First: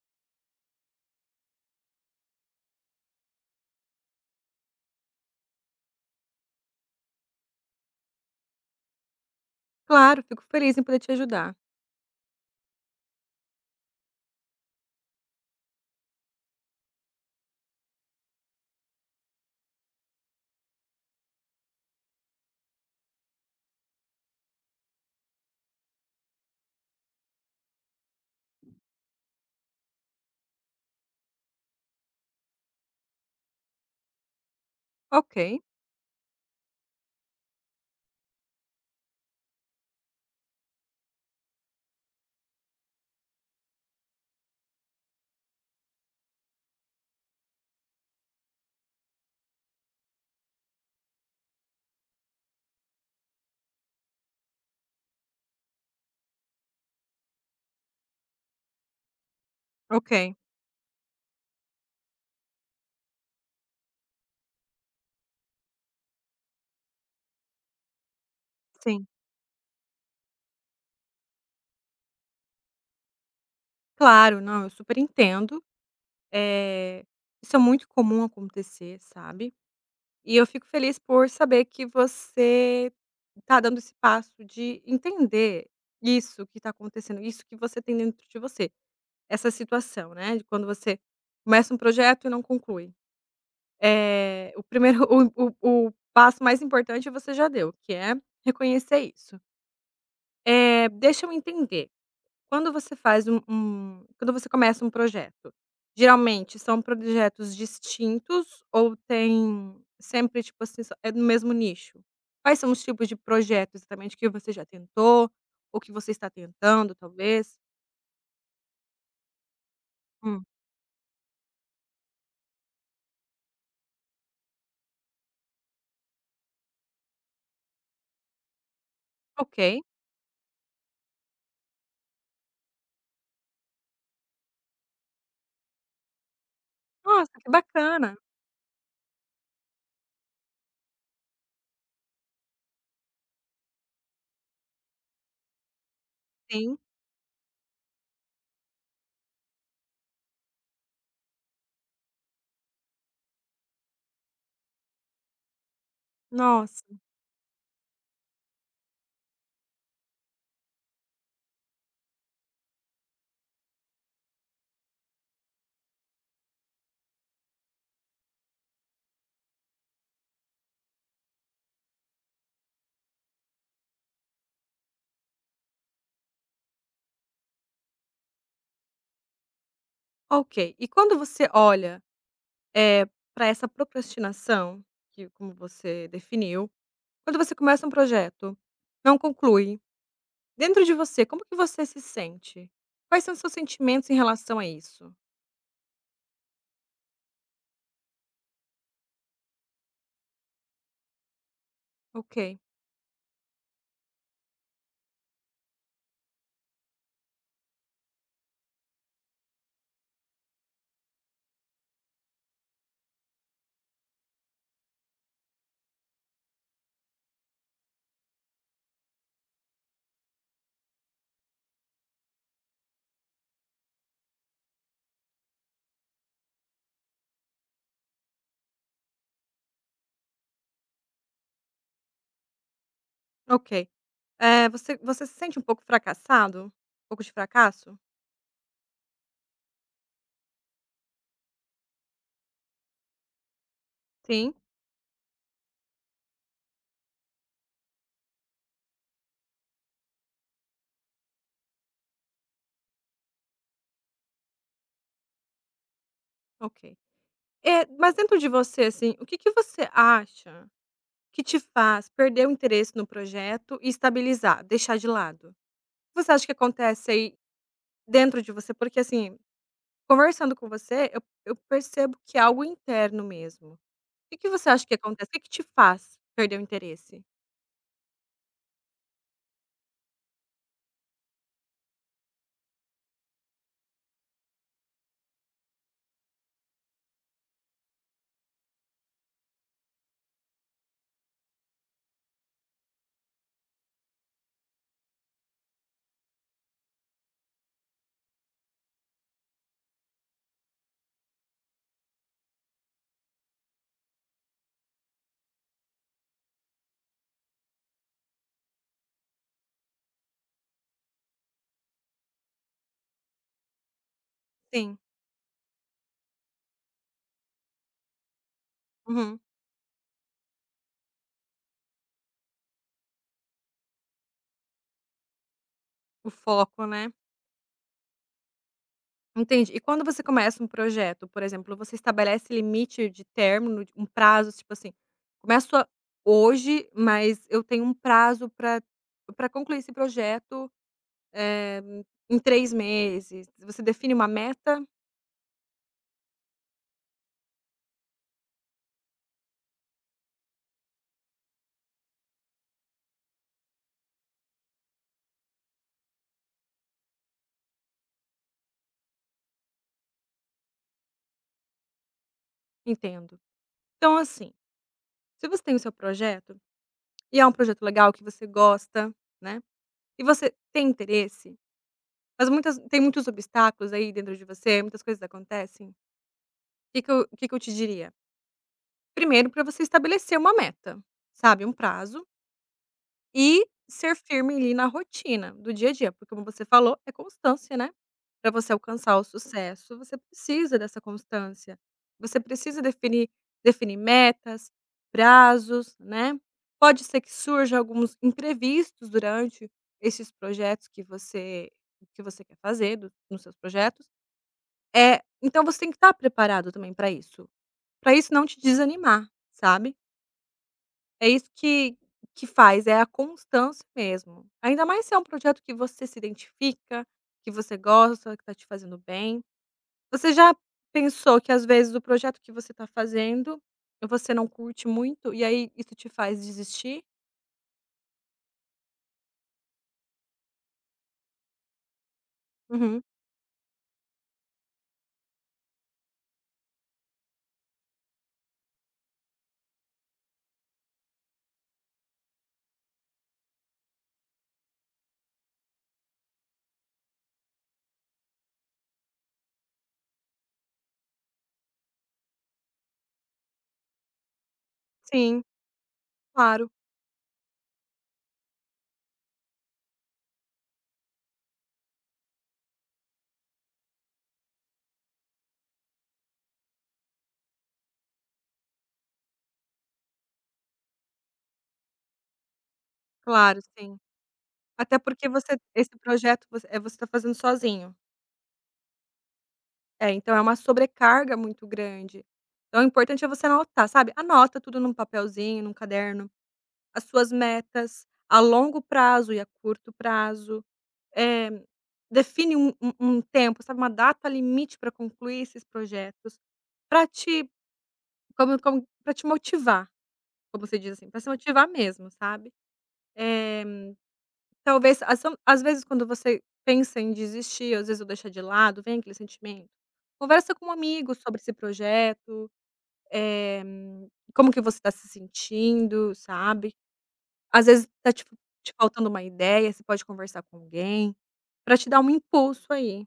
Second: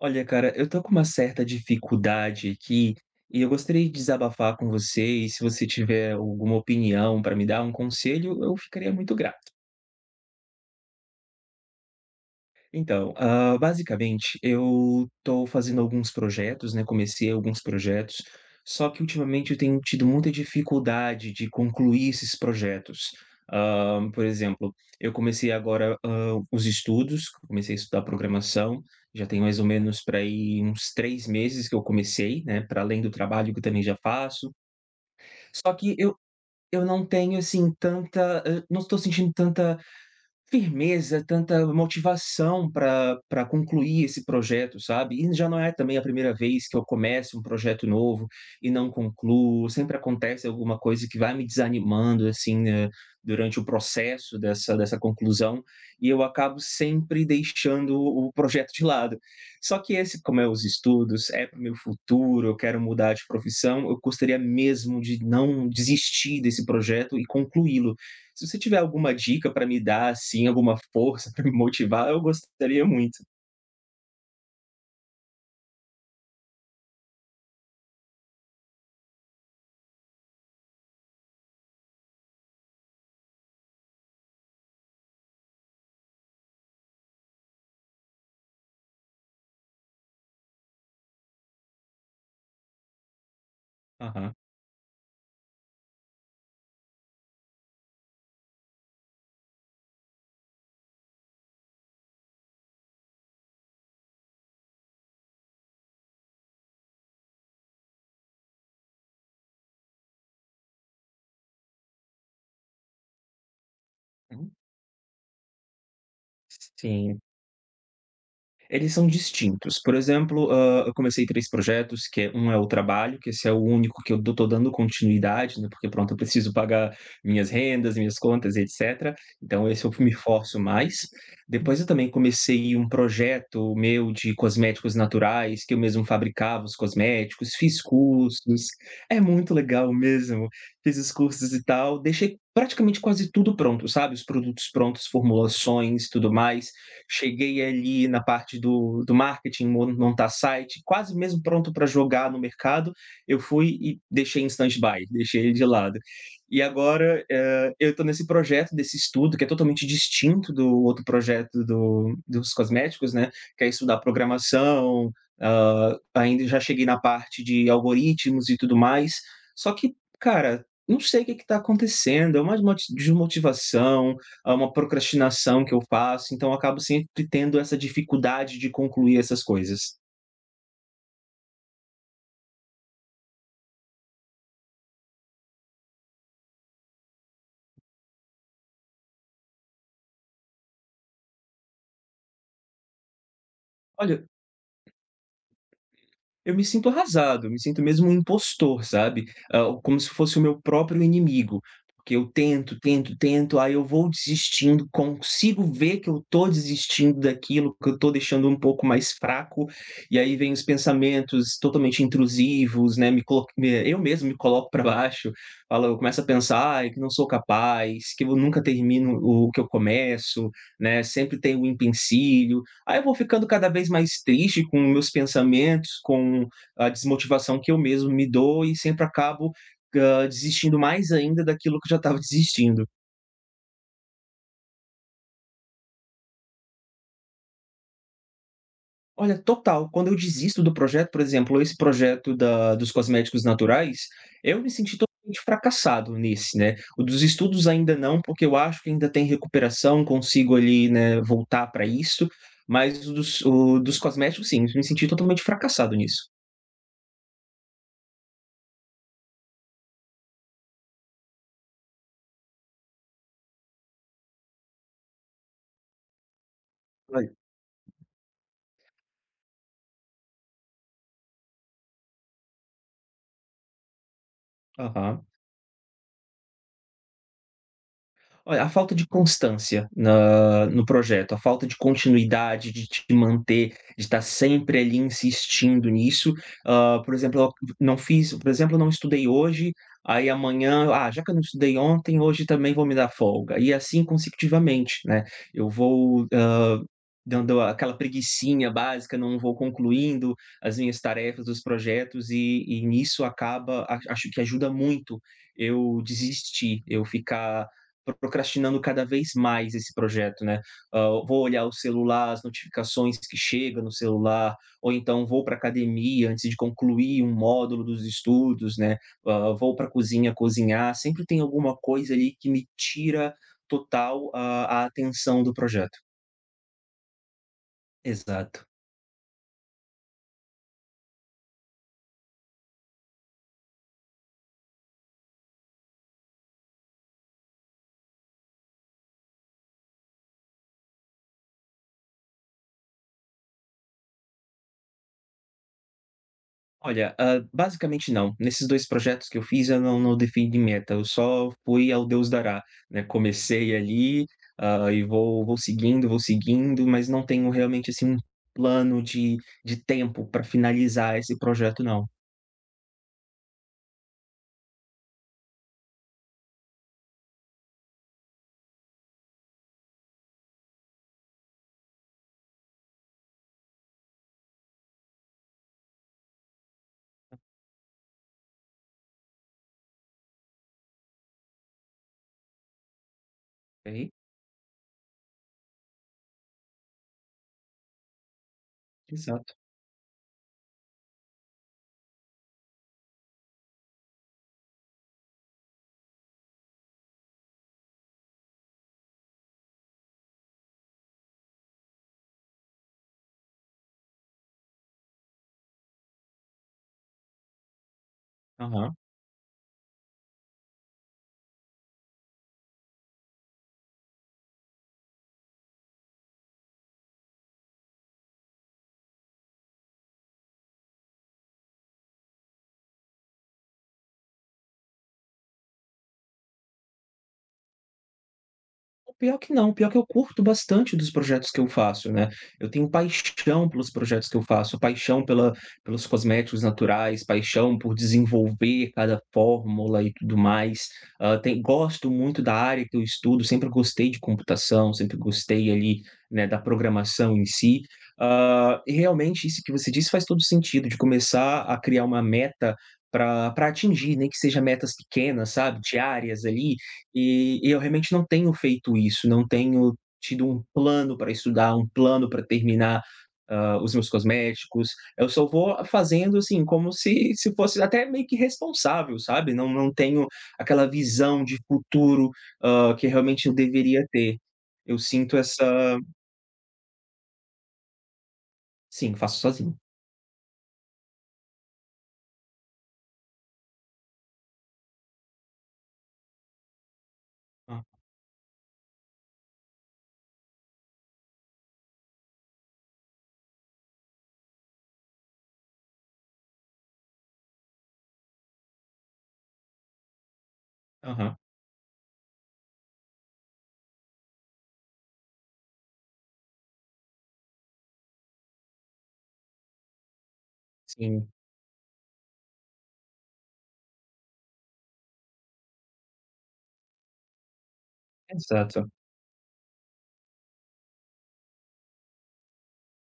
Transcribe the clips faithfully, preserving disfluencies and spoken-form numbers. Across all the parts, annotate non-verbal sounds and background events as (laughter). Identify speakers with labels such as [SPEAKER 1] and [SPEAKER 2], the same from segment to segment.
[SPEAKER 1] Olha, cara, eu tô com uma certa dificuldade aqui e eu gostaria de desabafar com você. E se você tiver alguma opinião para me dar um conselho, eu ficaria muito grato.
[SPEAKER 2] Claro, fico feliz em poder te ajudar.
[SPEAKER 1] Então, hã, basicamente, eu estou fazendo alguns projetos, né, comecei alguns projetos, só que ultimamente eu tenho tido muita dificuldade de concluir esses projetos. Hã, por exemplo, eu comecei agora, hã, os estudos, comecei a estudar programação, já tem mais ou menos para aí uns três meses que eu comecei, né. Para além do trabalho que eu também já faço.
[SPEAKER 2] Ok,
[SPEAKER 1] Só que eu eu não tenho, assim, tanta hã, não estou sentindo tanta firmeza, tanta motivação para para concluir esse projeto, sabe. E já não é também a primeira vez que eu começo um projeto novo e não concluo, sempre acontece alguma coisa que vai me desanimando, assim, né, durante o processo dessa dessa conclusão, e eu acabo sempre deixando o projeto de lado. Só que esse,
[SPEAKER 2] ok,
[SPEAKER 1] como é os estudos, é para o meu futuro, eu quero mudar de profissão, eu gostaria mesmo de não desistir desse projeto e concluí-lo. Se você tiver
[SPEAKER 2] sim.
[SPEAKER 1] alguma dica para me dar, assim, alguma força (laughs) para me motivar, eu gostaria muito.
[SPEAKER 2] Claro, não, eu super entendo. Eh, isso é muito comum acontecer, sabe. E eu fico feliz por saber que você tá dando esse passo de entender isso que tá acontecendo, isso que você tem dentro de você, essa situação, né, de quando você começa um projeto e não conclui.
[SPEAKER 1] Aham.
[SPEAKER 2] Eh, o primeiro (laughs) o o o passo mais importante você já deu, que é reconhecer isso. Eh, deixa eu entender. Quando você faz um um quando você começa um projeto, geralmente são projetos distintos ou tem sempre, tipo assim, só é no mesmo nicho? Quais são os tipos de projetos exatamente que
[SPEAKER 1] Hum,
[SPEAKER 2] você já tentou ou que você está tentando,
[SPEAKER 1] sim.
[SPEAKER 2] talvez?
[SPEAKER 1] Eles são distintos. Por
[SPEAKER 2] Hum,
[SPEAKER 1] exemplo, hã, eu comecei três projetos, que é um é o trabalho, que esse é o único que eu do tô dando continuidade, né, porque pronto, eu preciso pagar minhas rendas, minhas contas e et cetera. Então
[SPEAKER 2] ok.
[SPEAKER 1] esse eu me forço mais. Depois eu também comecei um projeto meu de cosméticos naturais, que eu mesmo fabricava os
[SPEAKER 2] Nossa, que
[SPEAKER 1] cosméticos, fiz
[SPEAKER 2] bacana.
[SPEAKER 1] cursos, é muito legal mesmo. Fiz os cursos e tal, deixei praticamente quase tudo pronto, sabe, os produtos prontos, formulações, tudo mais,
[SPEAKER 2] Sim,
[SPEAKER 1] cheguei ali na parte do, do marketing, mon- montar site, quase mesmo pronto para jogar no mercado, eu fui e deixei em stand-by, deixei ele de lado. E
[SPEAKER 2] nossa.
[SPEAKER 1] agora eh, eu estou nesse projeto desse estudo, que é totalmente distinto do outro projeto do, dos cosméticos, né? Que é estudar programação, ah, ainda já cheguei na parte de algoritmos e tudo mais. Só que, cara, não sei o que está acontecendo, é uma desmo- desmotivação, a uma procrastinação que eu faço, então eu acabo sempre tendo essa dificuldade de concluir essas coisas.
[SPEAKER 2] Ok, e quando você olha, para pra essa procrastinação, que como você definiu, quando você começa um projeto, não conclui. Dentro de você, como que você se sente? Quais são os seus sentimentos em
[SPEAKER 1] Olha,
[SPEAKER 2] relação a isso?
[SPEAKER 1] eu me sinto arrasado, eu me sinto mesmo um impostor, sabe. Hã, como se fosse o meu próprio inimigo, porque eu
[SPEAKER 2] Ok,
[SPEAKER 1] tento, tento, tento, aí eu vou desistindo, consigo ver que eu tô desistindo daquilo, que eu tô deixando um pouco mais fraco, e aí vem os pensamentos totalmente intrusivos, né, me colo me eu mesmo me coloco para baixo, falo eu começo a pensar: "Ai, que não sou capaz, que eu nunca termino o que eu começo", né, sempre tem o empecilho. Aí eu vou ficando cada vez mais triste com meus pensamentos, com a desmotivação que eu mesmo me dou e sempre acabo, hã, desistindo mais ainda daquilo que eu já estava desistindo.
[SPEAKER 2] ok. Eh, você você se sente um pouco fracassado? Um pouco de fracasso?
[SPEAKER 1] Olha, total, quando eu desisto do projeto, por exemplo, esse projeto da dos cosméticos naturais,
[SPEAKER 2] Sim?
[SPEAKER 1] eu me senti totalmente fracassado nesse, né. O dos estudos ainda não, porque eu acho que ainda tem recuperação, consigo ali, né, voltar para isso, mas o dos o dos cosméticos sim, me senti totalmente fracassado nisso.
[SPEAKER 2] Ok. Eh, mas dentro de você, assim, o que que você acha que te faz perder o interesse no projeto e estabilizar, deixar de lado? O que você acha que acontece
[SPEAKER 1] Ai.
[SPEAKER 2] aí dentro de você? Porque, assim, conversando com você, eu eu percebo que é algo interno mesmo. O que que você acha que
[SPEAKER 1] Aham.
[SPEAKER 2] acontece? O que que te faz perder o interesse?
[SPEAKER 1] Olha, a falta de constância na no projeto, a falta de continuidade, de te manter, de estar sempre ali insistindo nisso. Hã, por exemplo, eu não fiz por exemplo, eu não estudei hoje, aí amanhã: "Ah, já que eu não estudei ontem, hoje também vou me dar folga". E assim consecutivamente, né. Eu vou dando aquela preguicinha básica, não vou concluindo as minhas tarefas, os projetos e e nisso acaba a acho que ajuda muito eu desistir, eu ficar procrastinando cada vez mais esse projeto, né. Hã, vou olhar o celular, as notificações que chega no celular, ou
[SPEAKER 2] Sim.
[SPEAKER 1] então vou para academia antes de concluir um módulo dos estudos, né,
[SPEAKER 2] Uhum.
[SPEAKER 1] hã, vou pra cozinha cozinhar, sempre tem alguma coisa ali que me tira total a a atenção do projeto.
[SPEAKER 2] O foco, né.
[SPEAKER 1] Exato.
[SPEAKER 2] Entendi. E quando você começa um projeto, por exemplo, você estabelece limite de término, de um prazo, tipo assim: "Começo a hoje, mas eu tenho um prazo para para concluir esse projeto em três meses". Você define uma meta?
[SPEAKER 1] Olha, hã, basicamente não. Nesses dois projetos que eu fiz, eu não não defini meta, eu só fui ao Deus dará, né. Comecei ali, hã, e vou vou seguindo, vou seguindo, mas não tenho realmente, assim, um plano de de tempo para finalizar esse projeto não.
[SPEAKER 2] Entendo. Então, assim, se você tem o seu projeto, e é um projeto legal que você gosta, né. E você tem interesse, mas muitas tem muitos obstáculos aí dentro de você, muitas coisas acontecem. O que que eu o que que eu te diria? Primeiro, para você estabelecer uma meta, sabe, um prazo. E
[SPEAKER 1] Ok?
[SPEAKER 2] ser firme ali na rotina do dia a dia, porque como você falou, é constância, né. Para você alcançar o
[SPEAKER 1] Exato.
[SPEAKER 2] sucesso, você precisa dessa constância. Você precisa definir definir metas, prazos, né. Pode ser que surjam alguns imprevistos durante esses projetos que você que você quer fazer do nos seus projetos. É então você tem que estar preparado também para isso, para isso não te
[SPEAKER 1] Aham.
[SPEAKER 2] desanimar, sabe? É isso que que faz, é a constância mesmo. Ainda mais se é um projeto que você se identifica, que você gosta, que está te fazendo bem. Você já pensou que às vezes o projeto que você está fazendo, você não curte muito e aí isso te faz desistir?
[SPEAKER 1] O pior que não, o pior que eu curto bastante dos projetos que eu faço, né. Eu tenho
[SPEAKER 2] Uhum.
[SPEAKER 1] paixão pelos projetos que eu faço, paixão pela pelos cosméticos naturais, paixão por desenvolver cada fórmula e tudo mais. Hã, tem Gosto muito da área que eu estudo, sempre gostei de computação, sempre gostei ali, né, da programação em si. Hã, e realmente isso que você disse faz todo sentido, de começar a criar uma meta para pra atingir, nem que seja metas
[SPEAKER 2] Sim,
[SPEAKER 1] pequenas, sabe, diárias
[SPEAKER 2] claro,
[SPEAKER 1] ali, e e eu realmente não tenho feito isso, não tenho tido um plano para estudar, um plano para terminar, hã, os meus cosméticos. Eu só vou fazendo, assim, como se se fosse até meio que responsável, sabe. Não não tenho aquela visão de futuro, hã, que realmente eu
[SPEAKER 2] claro, sim.
[SPEAKER 1] deveria ter. Eu
[SPEAKER 2] Até porque
[SPEAKER 1] sinto
[SPEAKER 2] você
[SPEAKER 1] essa,
[SPEAKER 2] esse projeto você eh, você tá fazendo sozinho.
[SPEAKER 1] sim, faço sozinho.
[SPEAKER 2] É, então é uma sobrecarga muito grande. Então o importante é você anotar, sabe, anota tudo num papelzinho, num caderno. As suas
[SPEAKER 1] Ah,
[SPEAKER 2] metas a longo prazo e a curto prazo. Eh, Define um um um tempo, sabe, uma data limite para concluir esses projetos, para te como como pra te motivar, como você diz assim, para se
[SPEAKER 1] aham,
[SPEAKER 2] motivar mesmo, sabe. Eh, talvez às são às vezes quando você pensa em desistir, às vezes, eu deixar de lado, vem aquele sentimento. Conversa com um amigo
[SPEAKER 1] sim,
[SPEAKER 2] sobre esse projeto, eh, como que você está se sentindo, sabe. Às vezes tá te te
[SPEAKER 1] exato.
[SPEAKER 2] faltando uma ideia, você pode conversar com alguém, pra te dar um impulso aí.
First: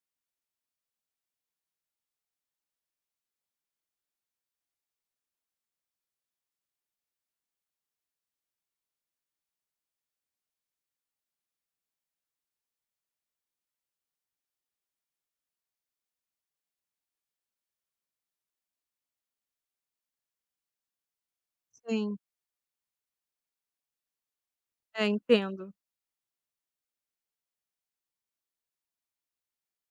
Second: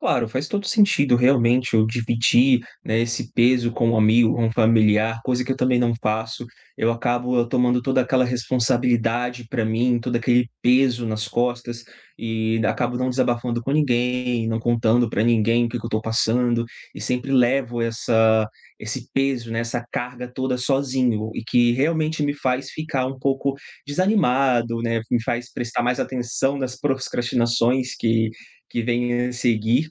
[SPEAKER 1] Claro, faz todo sentido realmente eu dividir, né, esse peso com um amigo, com um familiar, coisa que eu também não faço. Eu acabo eu tomando toda aquela responsabilidade para mim, todo aquele peso nas costas e acabo não desabafando com ninguém, não contando para ninguém o que que eu estou passando e sempre levo essa, esse peso, né, essa carga toda sozinho e que
[SPEAKER 2] Sim,
[SPEAKER 1] realmente me faz ficar um pouco desanimado, né,
[SPEAKER 2] é,
[SPEAKER 1] me faz
[SPEAKER 2] entendo.
[SPEAKER 1] prestar mais atenção nas procrastinações que que vêm a seguir.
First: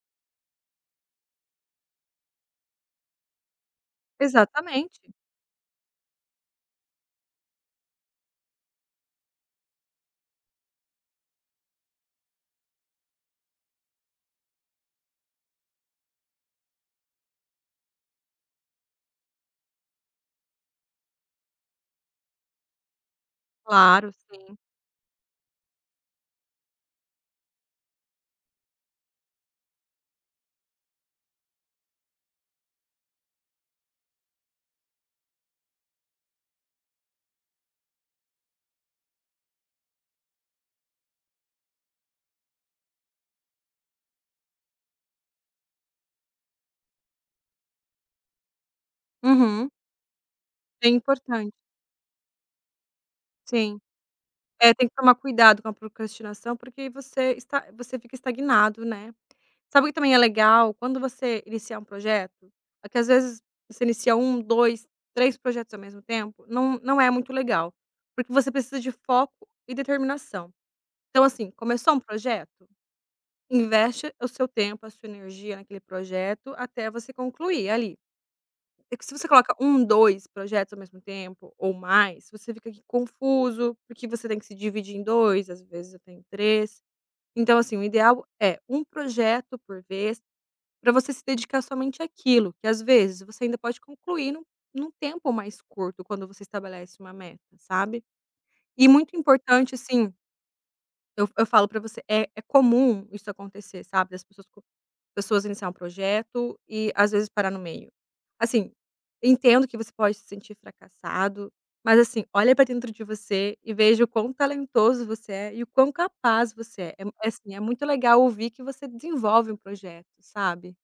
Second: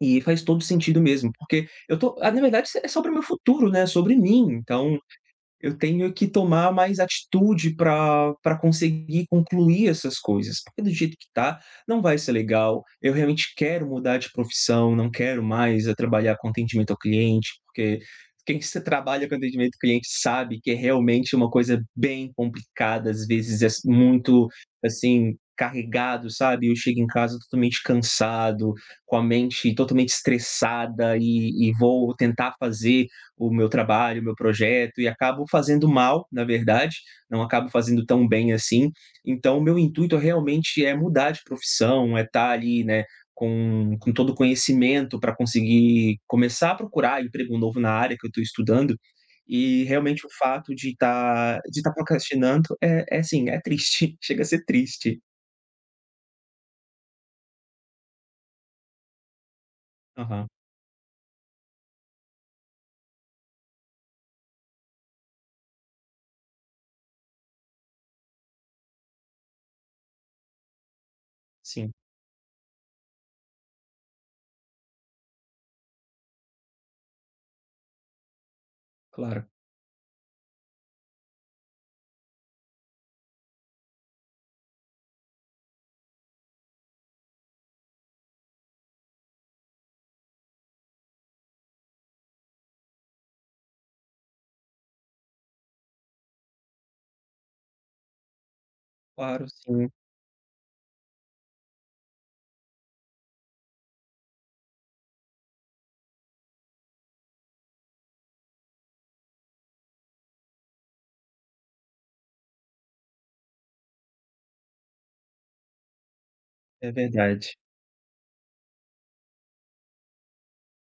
[SPEAKER 1] E faz todo sentido mesmo, porque eu tô ah, na verdade, é sobre o meu futuro, né, sobre mim, então,
[SPEAKER 2] Exatamente.
[SPEAKER 1] eu tenho que tomar mais atitude para para conseguir concluir essas coisas, porque do jeito que tá, não vai ser legal. Eu realmente quero mudar de profissão, não quero mais, eh, trabalhar com atendimento ao cliente, porque quem se trabalha com atendimento ao cliente sabe que é realmente uma coisa bem complicada, às vezes é s
[SPEAKER 2] Claro,
[SPEAKER 1] muito,
[SPEAKER 2] sim.
[SPEAKER 1] assim, carregado, sabe. Eu chego em casa totalmente cansado, com a mente totalmente estressada e e vou tentar fazer o meu trabalho, o meu projeto e acabo fazendo mal, na verdade, não acabo fazendo tão bem assim. Então, o meu intuito realmente é mudar de profissão, é estar ali, né, com, com todo o conhecimento para conseguir começar a procurar emprego novo na área que eu estou estudando.
[SPEAKER 2] Uhum.
[SPEAKER 1] E realmente o fato
[SPEAKER 2] É
[SPEAKER 1] de
[SPEAKER 2] importante.
[SPEAKER 1] estar de estar procrastinando é, é assim, é
[SPEAKER 2] Sim.
[SPEAKER 1] triste, (laughs) chega a ser
[SPEAKER 2] É, tem que tomar
[SPEAKER 1] triste.
[SPEAKER 2] cuidado com a procrastinação, porque você está você fica estagnado, né. Sabe o que também é
[SPEAKER 1] Aham,
[SPEAKER 2] legal? Quando você iniciar um projeto, é que às vezes você inicia um, dois, três projetos ao mesmo tempo, não não é muito legal, porque você precisa de foco e determinação. Então assim,
[SPEAKER 1] sim,
[SPEAKER 2] começou um projeto. Investe o seu tempo, a sua energia naquele projeto até você concluir ali. É que se você
[SPEAKER 1] claro,
[SPEAKER 2] coloca um, dois projetos ao mesmo tempo ou mais, você fica aqui confuso, porque você tem que se dividir em dois, às vezes até em três. Então, assim, o ideal é um projeto por vez, para você se dedicar somente àquilo, que às vezes você ainda pode concluir num num tempo mais curto quando você estabelece uma meta, sabe. E muito
[SPEAKER 1] claro,
[SPEAKER 2] importante,
[SPEAKER 1] sim,
[SPEAKER 2] assim, eu eu falo para você, é é comum isso acontecer, sabe, das pessoas pessoas iniciar um projeto e às vezes parar no meio. Assim, entendo que você pode se sentir fracassado, mas assim, olha para dentro de você e veja o quão talentoso você é e o quão capaz você
[SPEAKER 1] é
[SPEAKER 2] é. É mu É assim,
[SPEAKER 1] verdade.
[SPEAKER 2] é muito legal ouvir que você desenvolve um projeto, sabe.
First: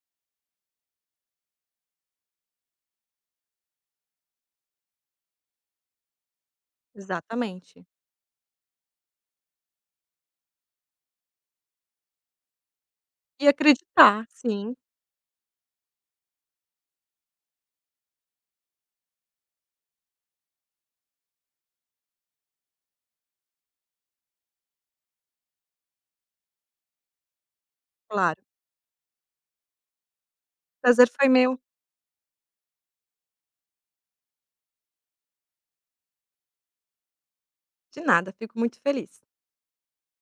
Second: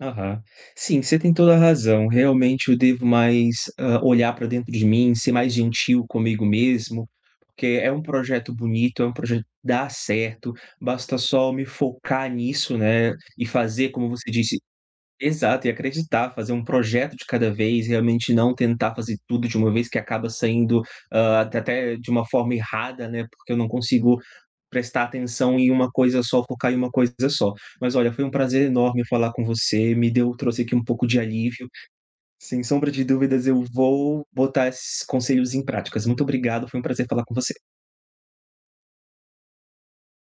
[SPEAKER 1] Aham. Sim, você tem toda a razão. Realmente eu devo mais, hã, olhar para dentro de mim, ser mais gentil comigo mesmo, porque
[SPEAKER 2] Exatamente.
[SPEAKER 1] é um projeto bonito, é um projeto que dá certo, basta só me focar nisso, né, e
[SPEAKER 2] E
[SPEAKER 1] fazer como
[SPEAKER 2] acreditar,
[SPEAKER 1] você disse,
[SPEAKER 2] sim,
[SPEAKER 1] exato, e acreditar, fazer um projeto de cada vez, realmente não tentar fazer tudo de uma vez que acaba saindo, hã, até até de uma forma errada, né, porque eu não consigo prestar atenção em uma coisa só, focar em uma coisa só. Mas olha, foi um
[SPEAKER 2] claro.
[SPEAKER 1] prazer enorme falar com você, me deu trouxe aqui
[SPEAKER 2] O
[SPEAKER 1] um pouco
[SPEAKER 2] prazer
[SPEAKER 1] de
[SPEAKER 2] foi meu.
[SPEAKER 1] alívio. Sem sombra de dúvidas, eu vou botar esses conselhos em práticas. Muito obrigado, foi um prazer falar com você.
[SPEAKER 2] De nada, fico muito feliz.